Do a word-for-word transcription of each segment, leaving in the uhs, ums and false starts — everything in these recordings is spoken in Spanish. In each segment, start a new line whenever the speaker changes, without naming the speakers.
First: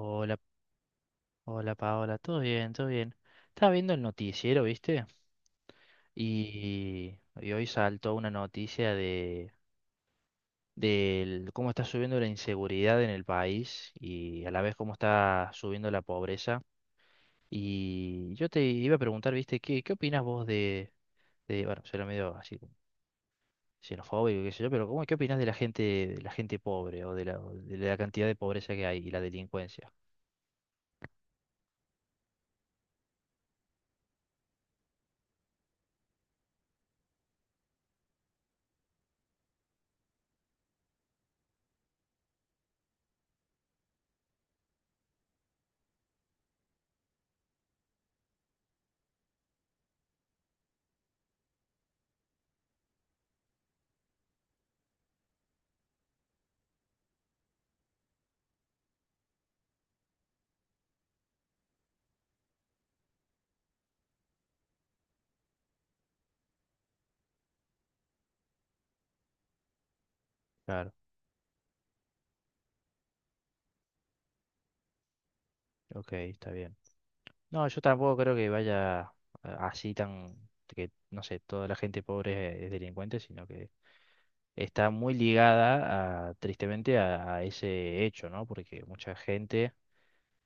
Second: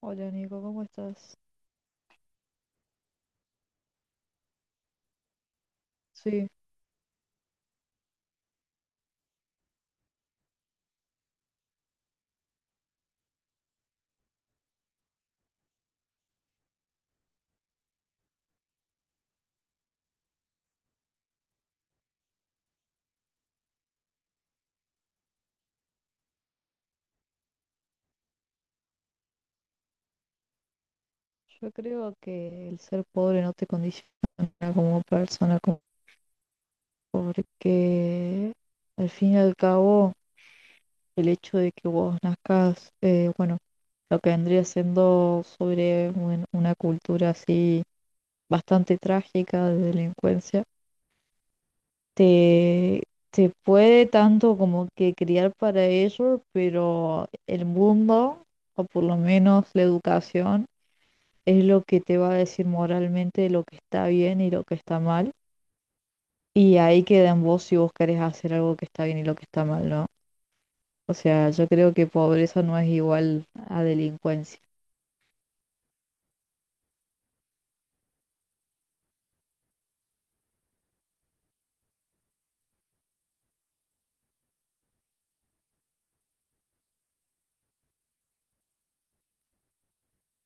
Hola Nico, ¿cómo estás?
hola Paola, todo bien, todo bien. Estaba viendo el noticiero, ¿viste?
Sí,
Y, y hoy saltó una noticia de, del cómo está subiendo la inseguridad en el país y a la vez cómo está subiendo la pobreza. Y yo te iba a preguntar, ¿viste? ¿Qué, qué opinas vos de, de, bueno, será medio así como xenofóbico, qué sé yo, pero ¿cómo, qué opinas de la gente, de la gente pobre o de la, de la cantidad de pobreza que hay y la delincuencia?
yo creo que el ser pobre no te condiciona como persona, como- porque al fin y al cabo el hecho de que vos nazcas, eh, bueno, lo que vendría siendo sobre un- una cultura así bastante trágica de delincuencia, te, te puede tanto como que criar para ello, pero el mundo, o por lo menos la educación, es lo que te va a decir moralmente lo que está bien y lo que está mal. Y ahí queda en vos si vos querés hacer algo que está bien y lo que está mal, ¿no?
Claro,
O sea, yo creo que pobreza no es igual a delincuencia.
ok, está bien. No, yo tampoco creo que vaya a- así tan, que no sé, toda la gente pobre es delincuente, sino que está muy ligada a, tristemente a, a ese hecho, ¿no? Porque mucha gente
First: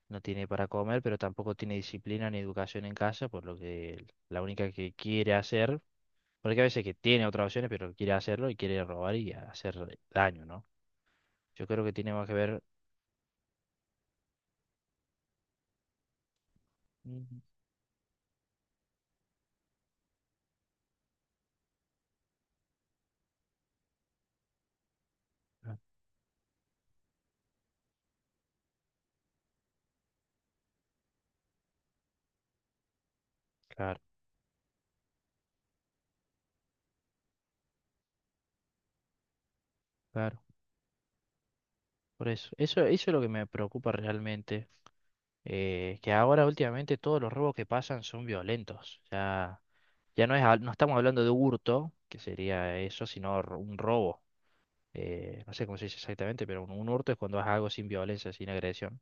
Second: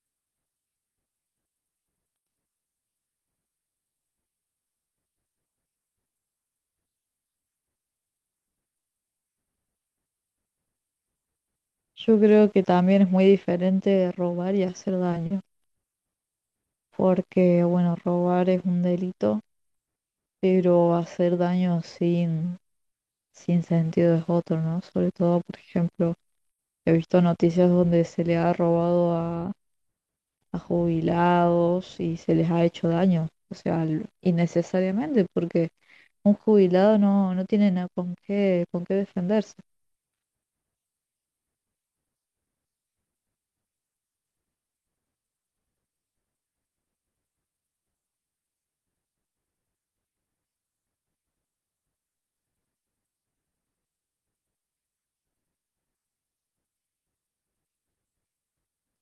no tiene para comer, pero tampoco tiene disciplina ni educación en casa, por lo que la única que quiere hacer, porque a veces que tiene otras opciones, pero quiere hacerlo y quiere robar y hacer daño, ¿no? Yo creo que tiene
Yo
más que
creo
ver.
que también es muy diferente de robar y hacer daño,
Mm,
porque bueno, robar es un delito, pero hacer daño sin, sin sentido es otro, ¿no? Sobre todo, por
ah,
ejemplo, he visto noticias donde se le ha robado a a jubilados y se les ha hecho daño, o sea,
claro,
l- innecesariamente, porque un jubilado no, no tiene nada con qué, con qué defenderse.
claro. Por eso, eso, eso es lo que me preocupa realmente. eh, que ahora últimamente todos los robos que pasan son violentos. Ya, ya no es, hab- no estamos hablando de hurto, que sería eso, sino r- un robo. Eh, no sé cómo se dice exactamente, pero un, un hurto es cuando haces algo sin violencia, sin agresión.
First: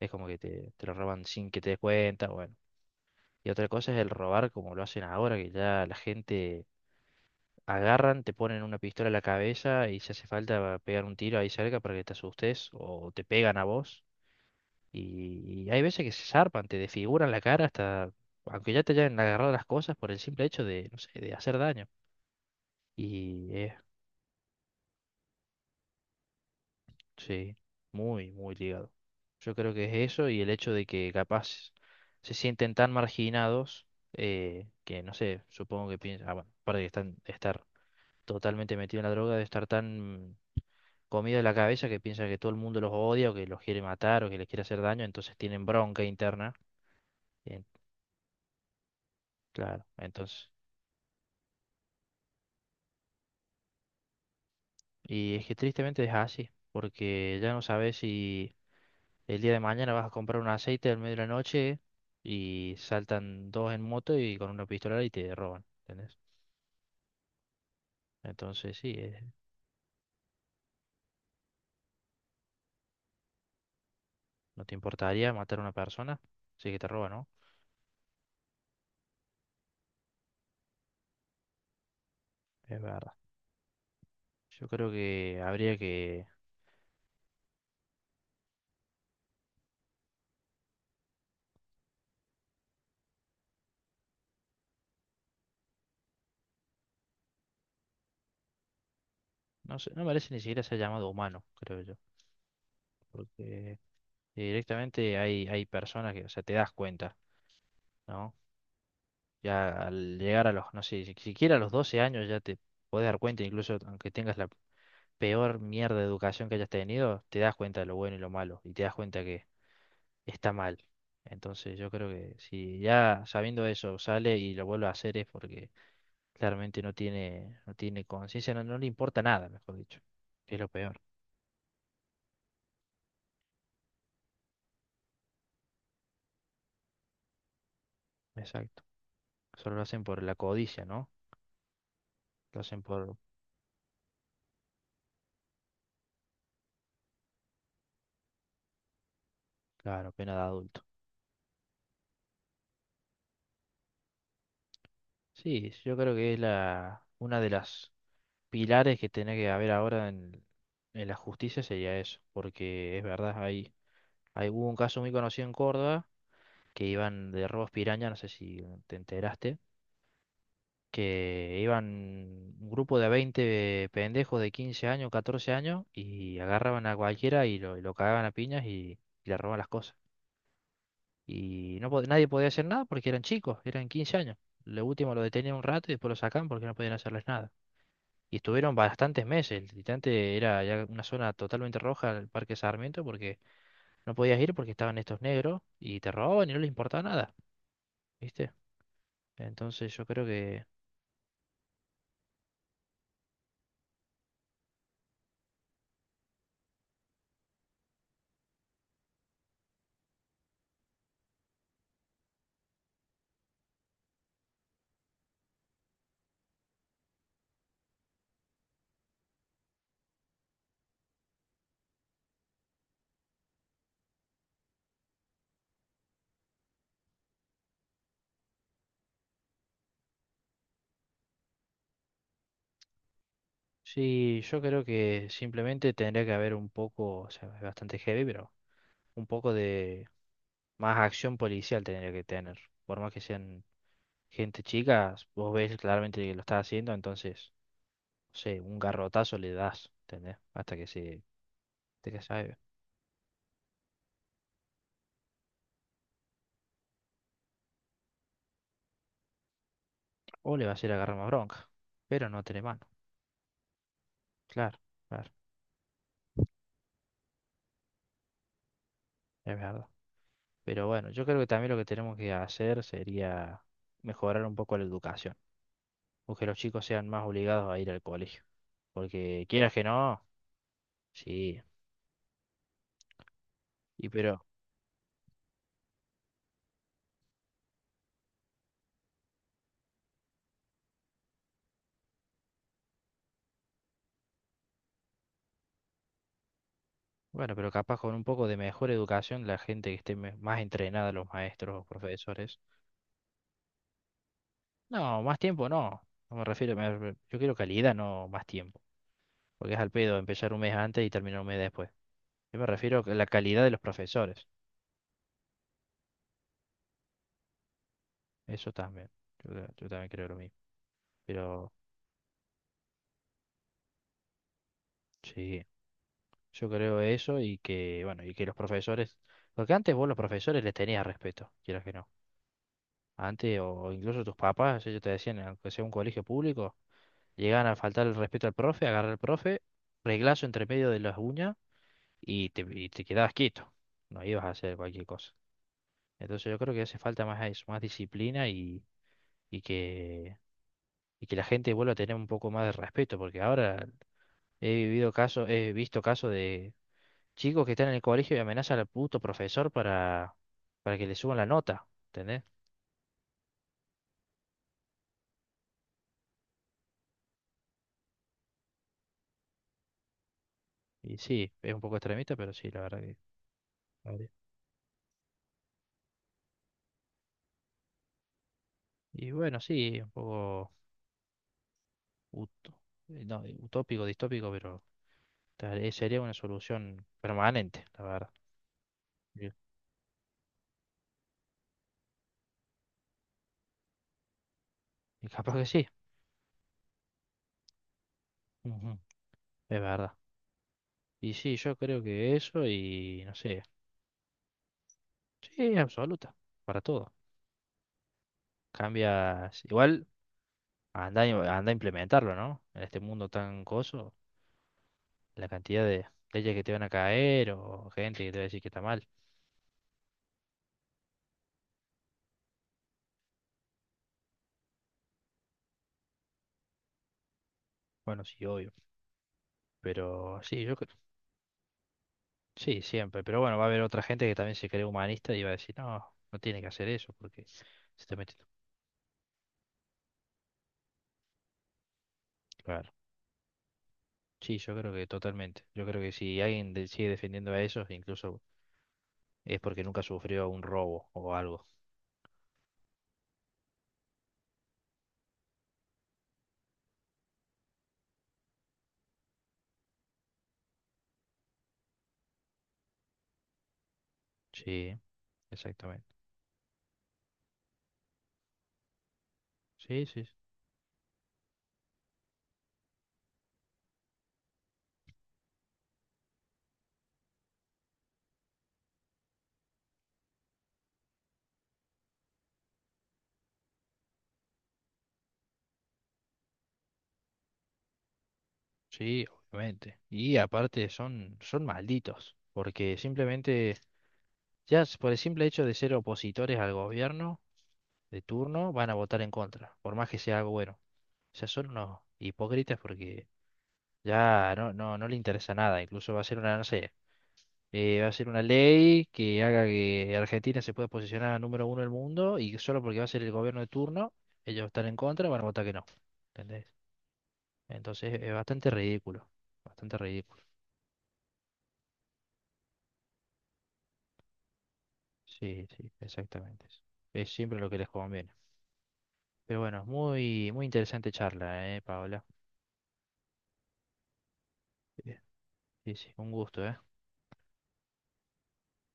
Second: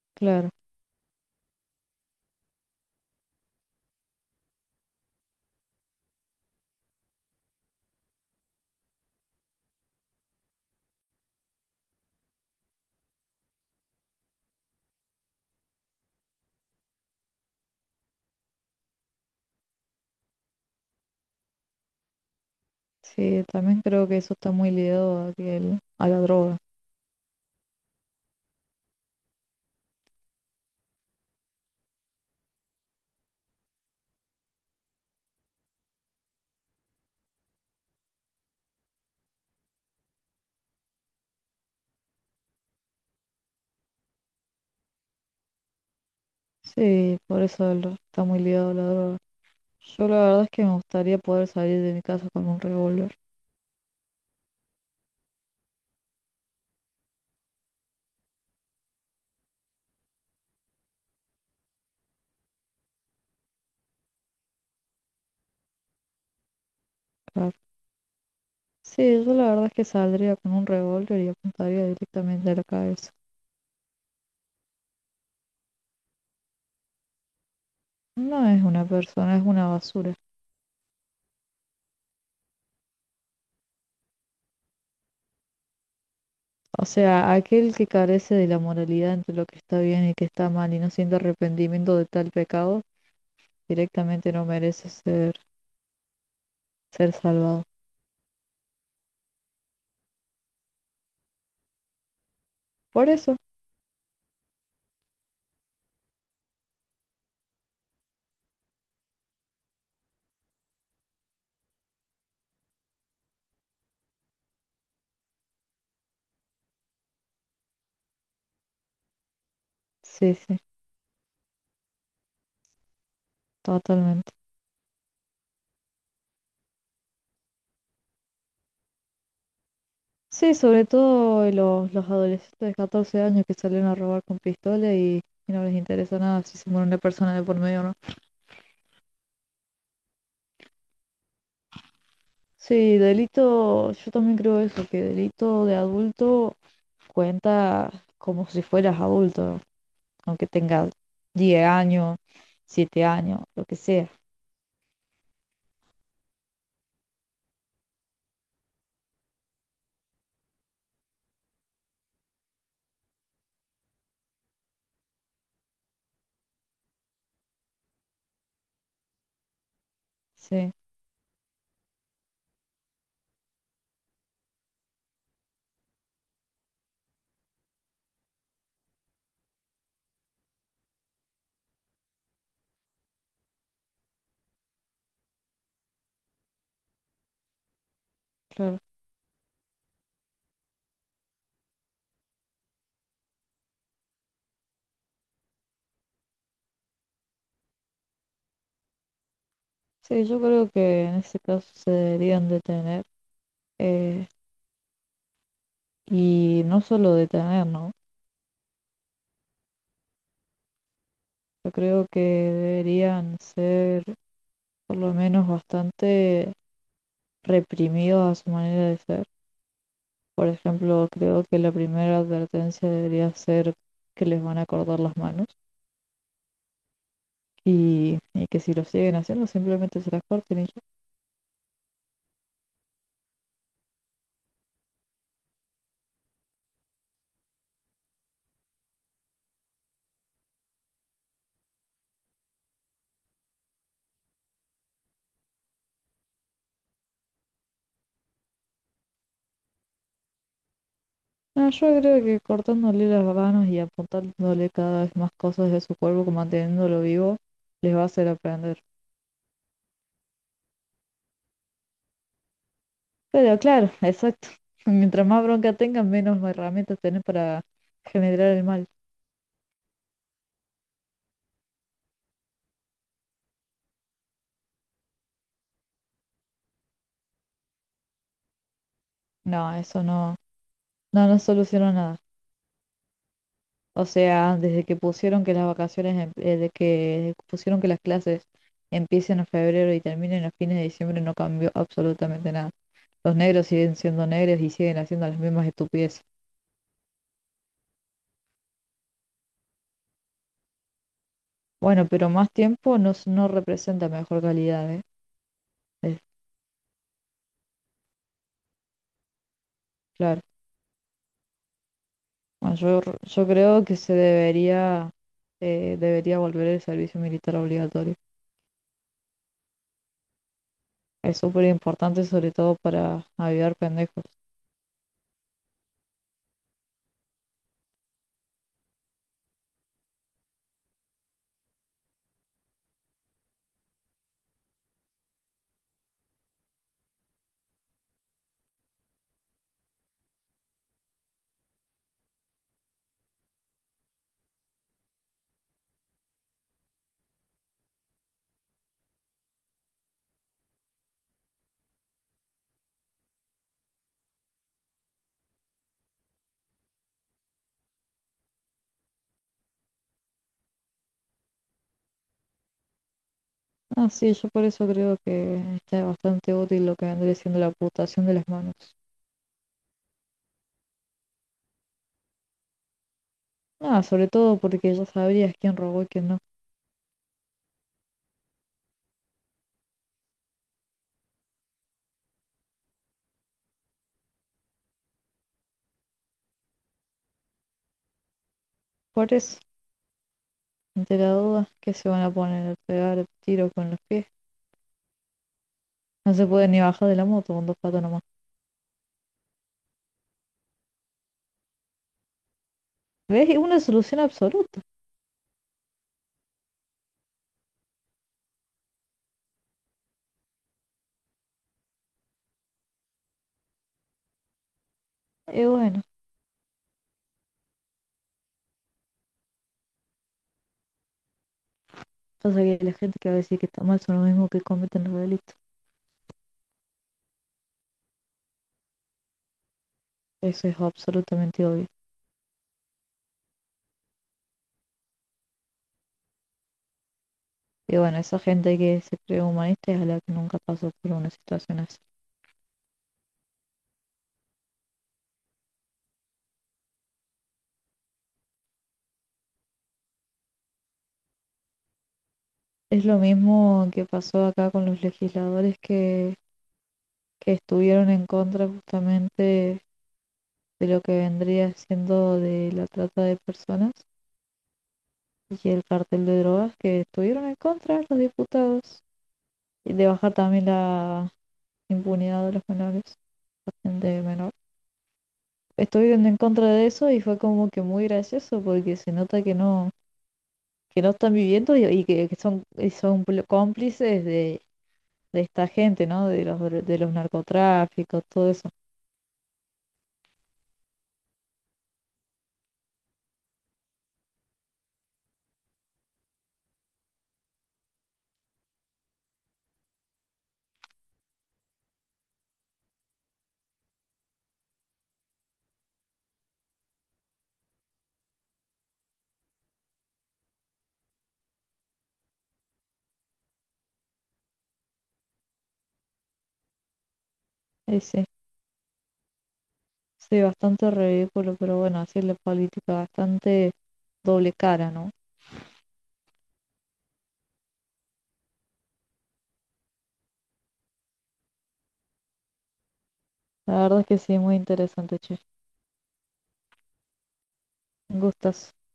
Es como que
Claro,
te, te lo roban sin que te des cuenta, bueno. Y otra cosa es el robar como lo hacen ahora, que ya la gente agarran, te ponen una pistola en la cabeza y si hace falta pegar un tiro ahí cerca para que te asustes o te pegan a vos. Y, y hay veces que se zarpan, te desfiguran la cara hasta, aunque ya te hayan agarrado las cosas por el simple hecho de, no sé, de hacer daño.
sí,
Y es,
también creo que eso está muy ligado a, que el- a la droga.
sí, muy, muy ligado. Yo creo que es eso y el hecho de que capaz se sienten tan marginados eh, que, no sé, supongo que piensan, ah, bueno, aparte de están, estar totalmente metido en la droga, de estar tan comido de la cabeza que piensan que todo el mundo los odia o que los quiere matar o que les quiere hacer daño, entonces tienen bronca interna.
Sí, por
en-
eso el- está muy ligado a la droga.
claro,
Yo la verdad es
entonces.
que me gustaría poder salir de mi casa con un revólver.
Y es que tristemente es así, porque ya no sabes si el día de mañana vas a comprar un aceite al medio de la noche y saltan dos en moto y con una pistola y te roban, ¿entendés?
Claro.
Entonces sí, eh,
Sí, yo la verdad es que saldría con un revólver y apuntaría directamente a la cabeza.
no te importaría matar a una persona, sí que te roba, ¿no?
No es una persona, es una basura.
Es verdad. Yo creo que habría que,
O sea, aquel que carece de la moralidad entre lo que está bien y que está mal y no siente arrepentimiento de tal pecado, directamente no merece ser, ser salvado.
no sé, no merece ni siquiera ser llamado humano, creo yo,
Por eso,
porque directamente hay, hay personas que, o sea, te das cuenta, ¿no? Ya al llegar a los, no sé, si- siquiera a los doce años ya te podés dar cuenta, incluso aunque tengas la peor mierda de educación que hayas tenido, te das cuenta de lo bueno y lo malo y te das cuenta que
sí,
está
sí,
mal. Entonces yo creo que si ya sabiendo eso
totalmente.
sale y lo vuelve a hacer es porque claramente no tiene, no tiene conciencia, no, no le importa nada, mejor dicho,
Sí,
que es lo
sobre
peor.
todo los, los adolescentes de catorce años que salen a robar con pistola y, y no les interesa nada si se muere una persona de por medio o no.
Exacto. Solo lo hacen por la codicia, ¿no? Lo hacen
Sí,
por,
delito, yo también creo eso, que delito de adulto cuenta como si fueras adulto. ¿No?
claro, pena de
Aunque
adulto.
tenga diez años, siete años, lo que sea.
Sí, yo creo que es la, una de las pilares que tiene que haber ahora en, en la justicia sería eso, porque es verdad, hay, hay, hubo un caso muy conocido en Córdoba que iban de robos piraña, no sé si te enteraste,
Sí,
que iban un grupo de veinte pendejos de quince años, catorce años y agarraban a cualquiera y lo, y lo cagaban a piñas y, y le robaban las cosas. Y no, pod- nadie podía hacer nada porque eran chicos, eran quince años. Lo último lo detenían un rato y después lo sacaban porque no podían hacerles nada. Y estuvieron
claro.
bastantes meses. Literalmente era ya una zona totalmente roja el Parque Sarmiento porque no podías ir porque estaban estos negros y te robaban y no les importaba nada, ¿viste? Entonces yo
Sí,
creo
yo
que,
creo que en ese caso se deberían detener eh, y no solo detener, ¿no? Yo creo que deberían ser por lo menos bastante reprimidos a su manera de ser. Por ejemplo, creo que la primera advertencia debería ser que les van a cortar las manos y, y que si lo siguen haciendo simplemente se las corten y ya.
sí, yo creo que simplemente tendría que haber un poco, o sea, es bastante heavy, pero un poco de más acción policial tendría que tener. Por más que sean gente chica, vos ves claramente que lo está haciendo, entonces, no sé, un garrotazo le das, ¿entendés? Hasta que se,
No, yo
hasta que
creo que
se
cortándole las manos y apuntándole cada vez más cosas de su cuerpo, como manteniéndolo vivo, les va a hacer aprender.
O le va a ir agarrar más bronca. Pero no tiene mano.
Pero claro, exacto.
Claro,
Mientras
claro,
más bronca tengan, menos herramientas tienen para generar el mal.
es verdad. Pero bueno, yo creo que también lo que tenemos que hacer sería mejorar un poco la educación. O que los chicos sean más obligados a ir al colegio. Porque
No,
quieras que
eso
no,
no, no nos
sí.
solucionó nada. O
Y pero,
sea, desde que pusieron que las vacaciones, em- eh, de que pusieron que las clases empiecen en febrero y terminen a fines de diciembre, no cambió absolutamente nada. Los negros siguen siendo negros y siguen haciendo las mismas estupideces.
bueno, pero capaz con un poco de mejor educación, la gente que esté me- más entrenada, los maestros o
Bueno, pero más
profesores.
tiempo no, s- no representa mejor calidad, ¿eh?
No, más tiempo no.
Es
No me refiero, me re- yo quiero calidad, no más tiempo. Porque es al pedo
claro.
empezar un mes antes y terminar un mes después. Yo me
Bueno, yo,
refiero a
r-
la
yo
calidad de los
creo que se
profesores.
debería, eh, debería volver el servicio militar obligatorio.
Eso también. Yo, ta- yo también creo lo mismo.
Es súper
Pero
importante, sobre todo para avivar pendejos.
sí, yo creo eso y que, bueno, y que los profesores, porque antes vos los profesores les tenías respeto, quieras que no. Antes, o incluso tus papás, ellos te decían, aunque sea un colegio público, llegaban a faltar el respeto al profe, agarrar al profe, reglazo entre medio de las uñas y te, y te quedabas quieto. No ibas a hacer cualquier cosa. Entonces yo creo que hace falta más eso, más disciplina y, y que, y que la gente vuelva a tener un poco más de respeto, porque ahora He vivido casos, he visto casos de chicos que están en el colegio y amenazan al puto profesor para, para que le suban la nota, ¿entendés?
Ah, sí, yo por eso creo que está bastante útil lo que vendría siendo la amputación de las manos.
Y sí, es un poco extremista, pero sí, la verdad que.
Ah, sobre
Habría.
todo porque ya sabrías quién robó y quién no.
Y bueno, sí, un poco ut- eh, no, eh, utópico, distópico, pero tal- eh, sería una solución permanente, la verdad.
Por
Bien.
eso, ante la duda, ¿qué se van a poner? ¿A pegar tiros con los pies?
Y capaz que sí,
No se puede ni bajar de la moto con dos patas nomás.
ujú, es verdad. Y sí, yo creo que eso y no
¿Ves?
sé,
Una solución absoluta.
sí, absoluta, para todo. Cambia, igual. Anda, y- anda a implementarlo, ¿no? En este mundo tan coso, la
Y
cantidad
bueno,
de leyes que te van a caer o gente que te va a decir que está mal.
pasa que la gente que va a decir que está mal son los mismos que cometen los delitos.
Bueno, sí, obvio. Pero sí,
Eso
yo
es
cre-
absolutamente obvio.
sí, siempre. Pero bueno, va a haber otra gente que también se cree humanista y va a decir, no, no tiene que hacer eso porque se
Y
está
bueno, esa
metiendo.
gente que se cree humanista es a la que nunca pasó por una situación así.
Claro. Sí, yo creo que totalmente. Yo creo que si alguien de- sigue defendiendo a esos, incluso es porque nunca sufrió un robo o algo.
Es lo mismo que pasó acá con los legisladores que, que estuvieron en contra justamente de lo que vendría siendo de la trata de personas
Sí,
y el
exactamente.
cartel de drogas que estuvieron en contra los diputados y
Sí,
de
sí, sí.
bajar también la impunidad de los menores, de menores. Estuvieron en contra de eso y fue como que muy gracioso porque se nota que no, que no están viviendo y, y que, que son, y son pl- cómplices de, de esta gente, ¿no? De los, dro- de los narcotráficos, todo eso.
Sí, obviamente. Y aparte son, son malditos, porque simplemente, ya s- por el simple hecho de ser opositores al gobierno de turno, van a votar en contra, por más que sea algo bueno. O sea, son unos hipócritas porque ya no, no, no le interesa nada. Incluso va a ser una, no sé, eh, va a ser una ley que haga que Argentina se pueda posicionar a número uno del mundo y que solo porque va a ser el gobierno de turno, ellos están en contra, van a votar que no. ¿Entendés?
Y
Entonces
sí,
es bastante ridículo, bastante
sí,
ridículo.
bastante ridículo, pero bueno, así es la política, bastante doble cara, ¿no?
Sí, sí, exactamente, eso. Es siempre lo que les conviene. Pero bueno, muy, muy interesante charla, eh, Paola.
La verdad es que sí, muy interesante, che.
Sí, sí, un gusto, ¿eh?
Gustas.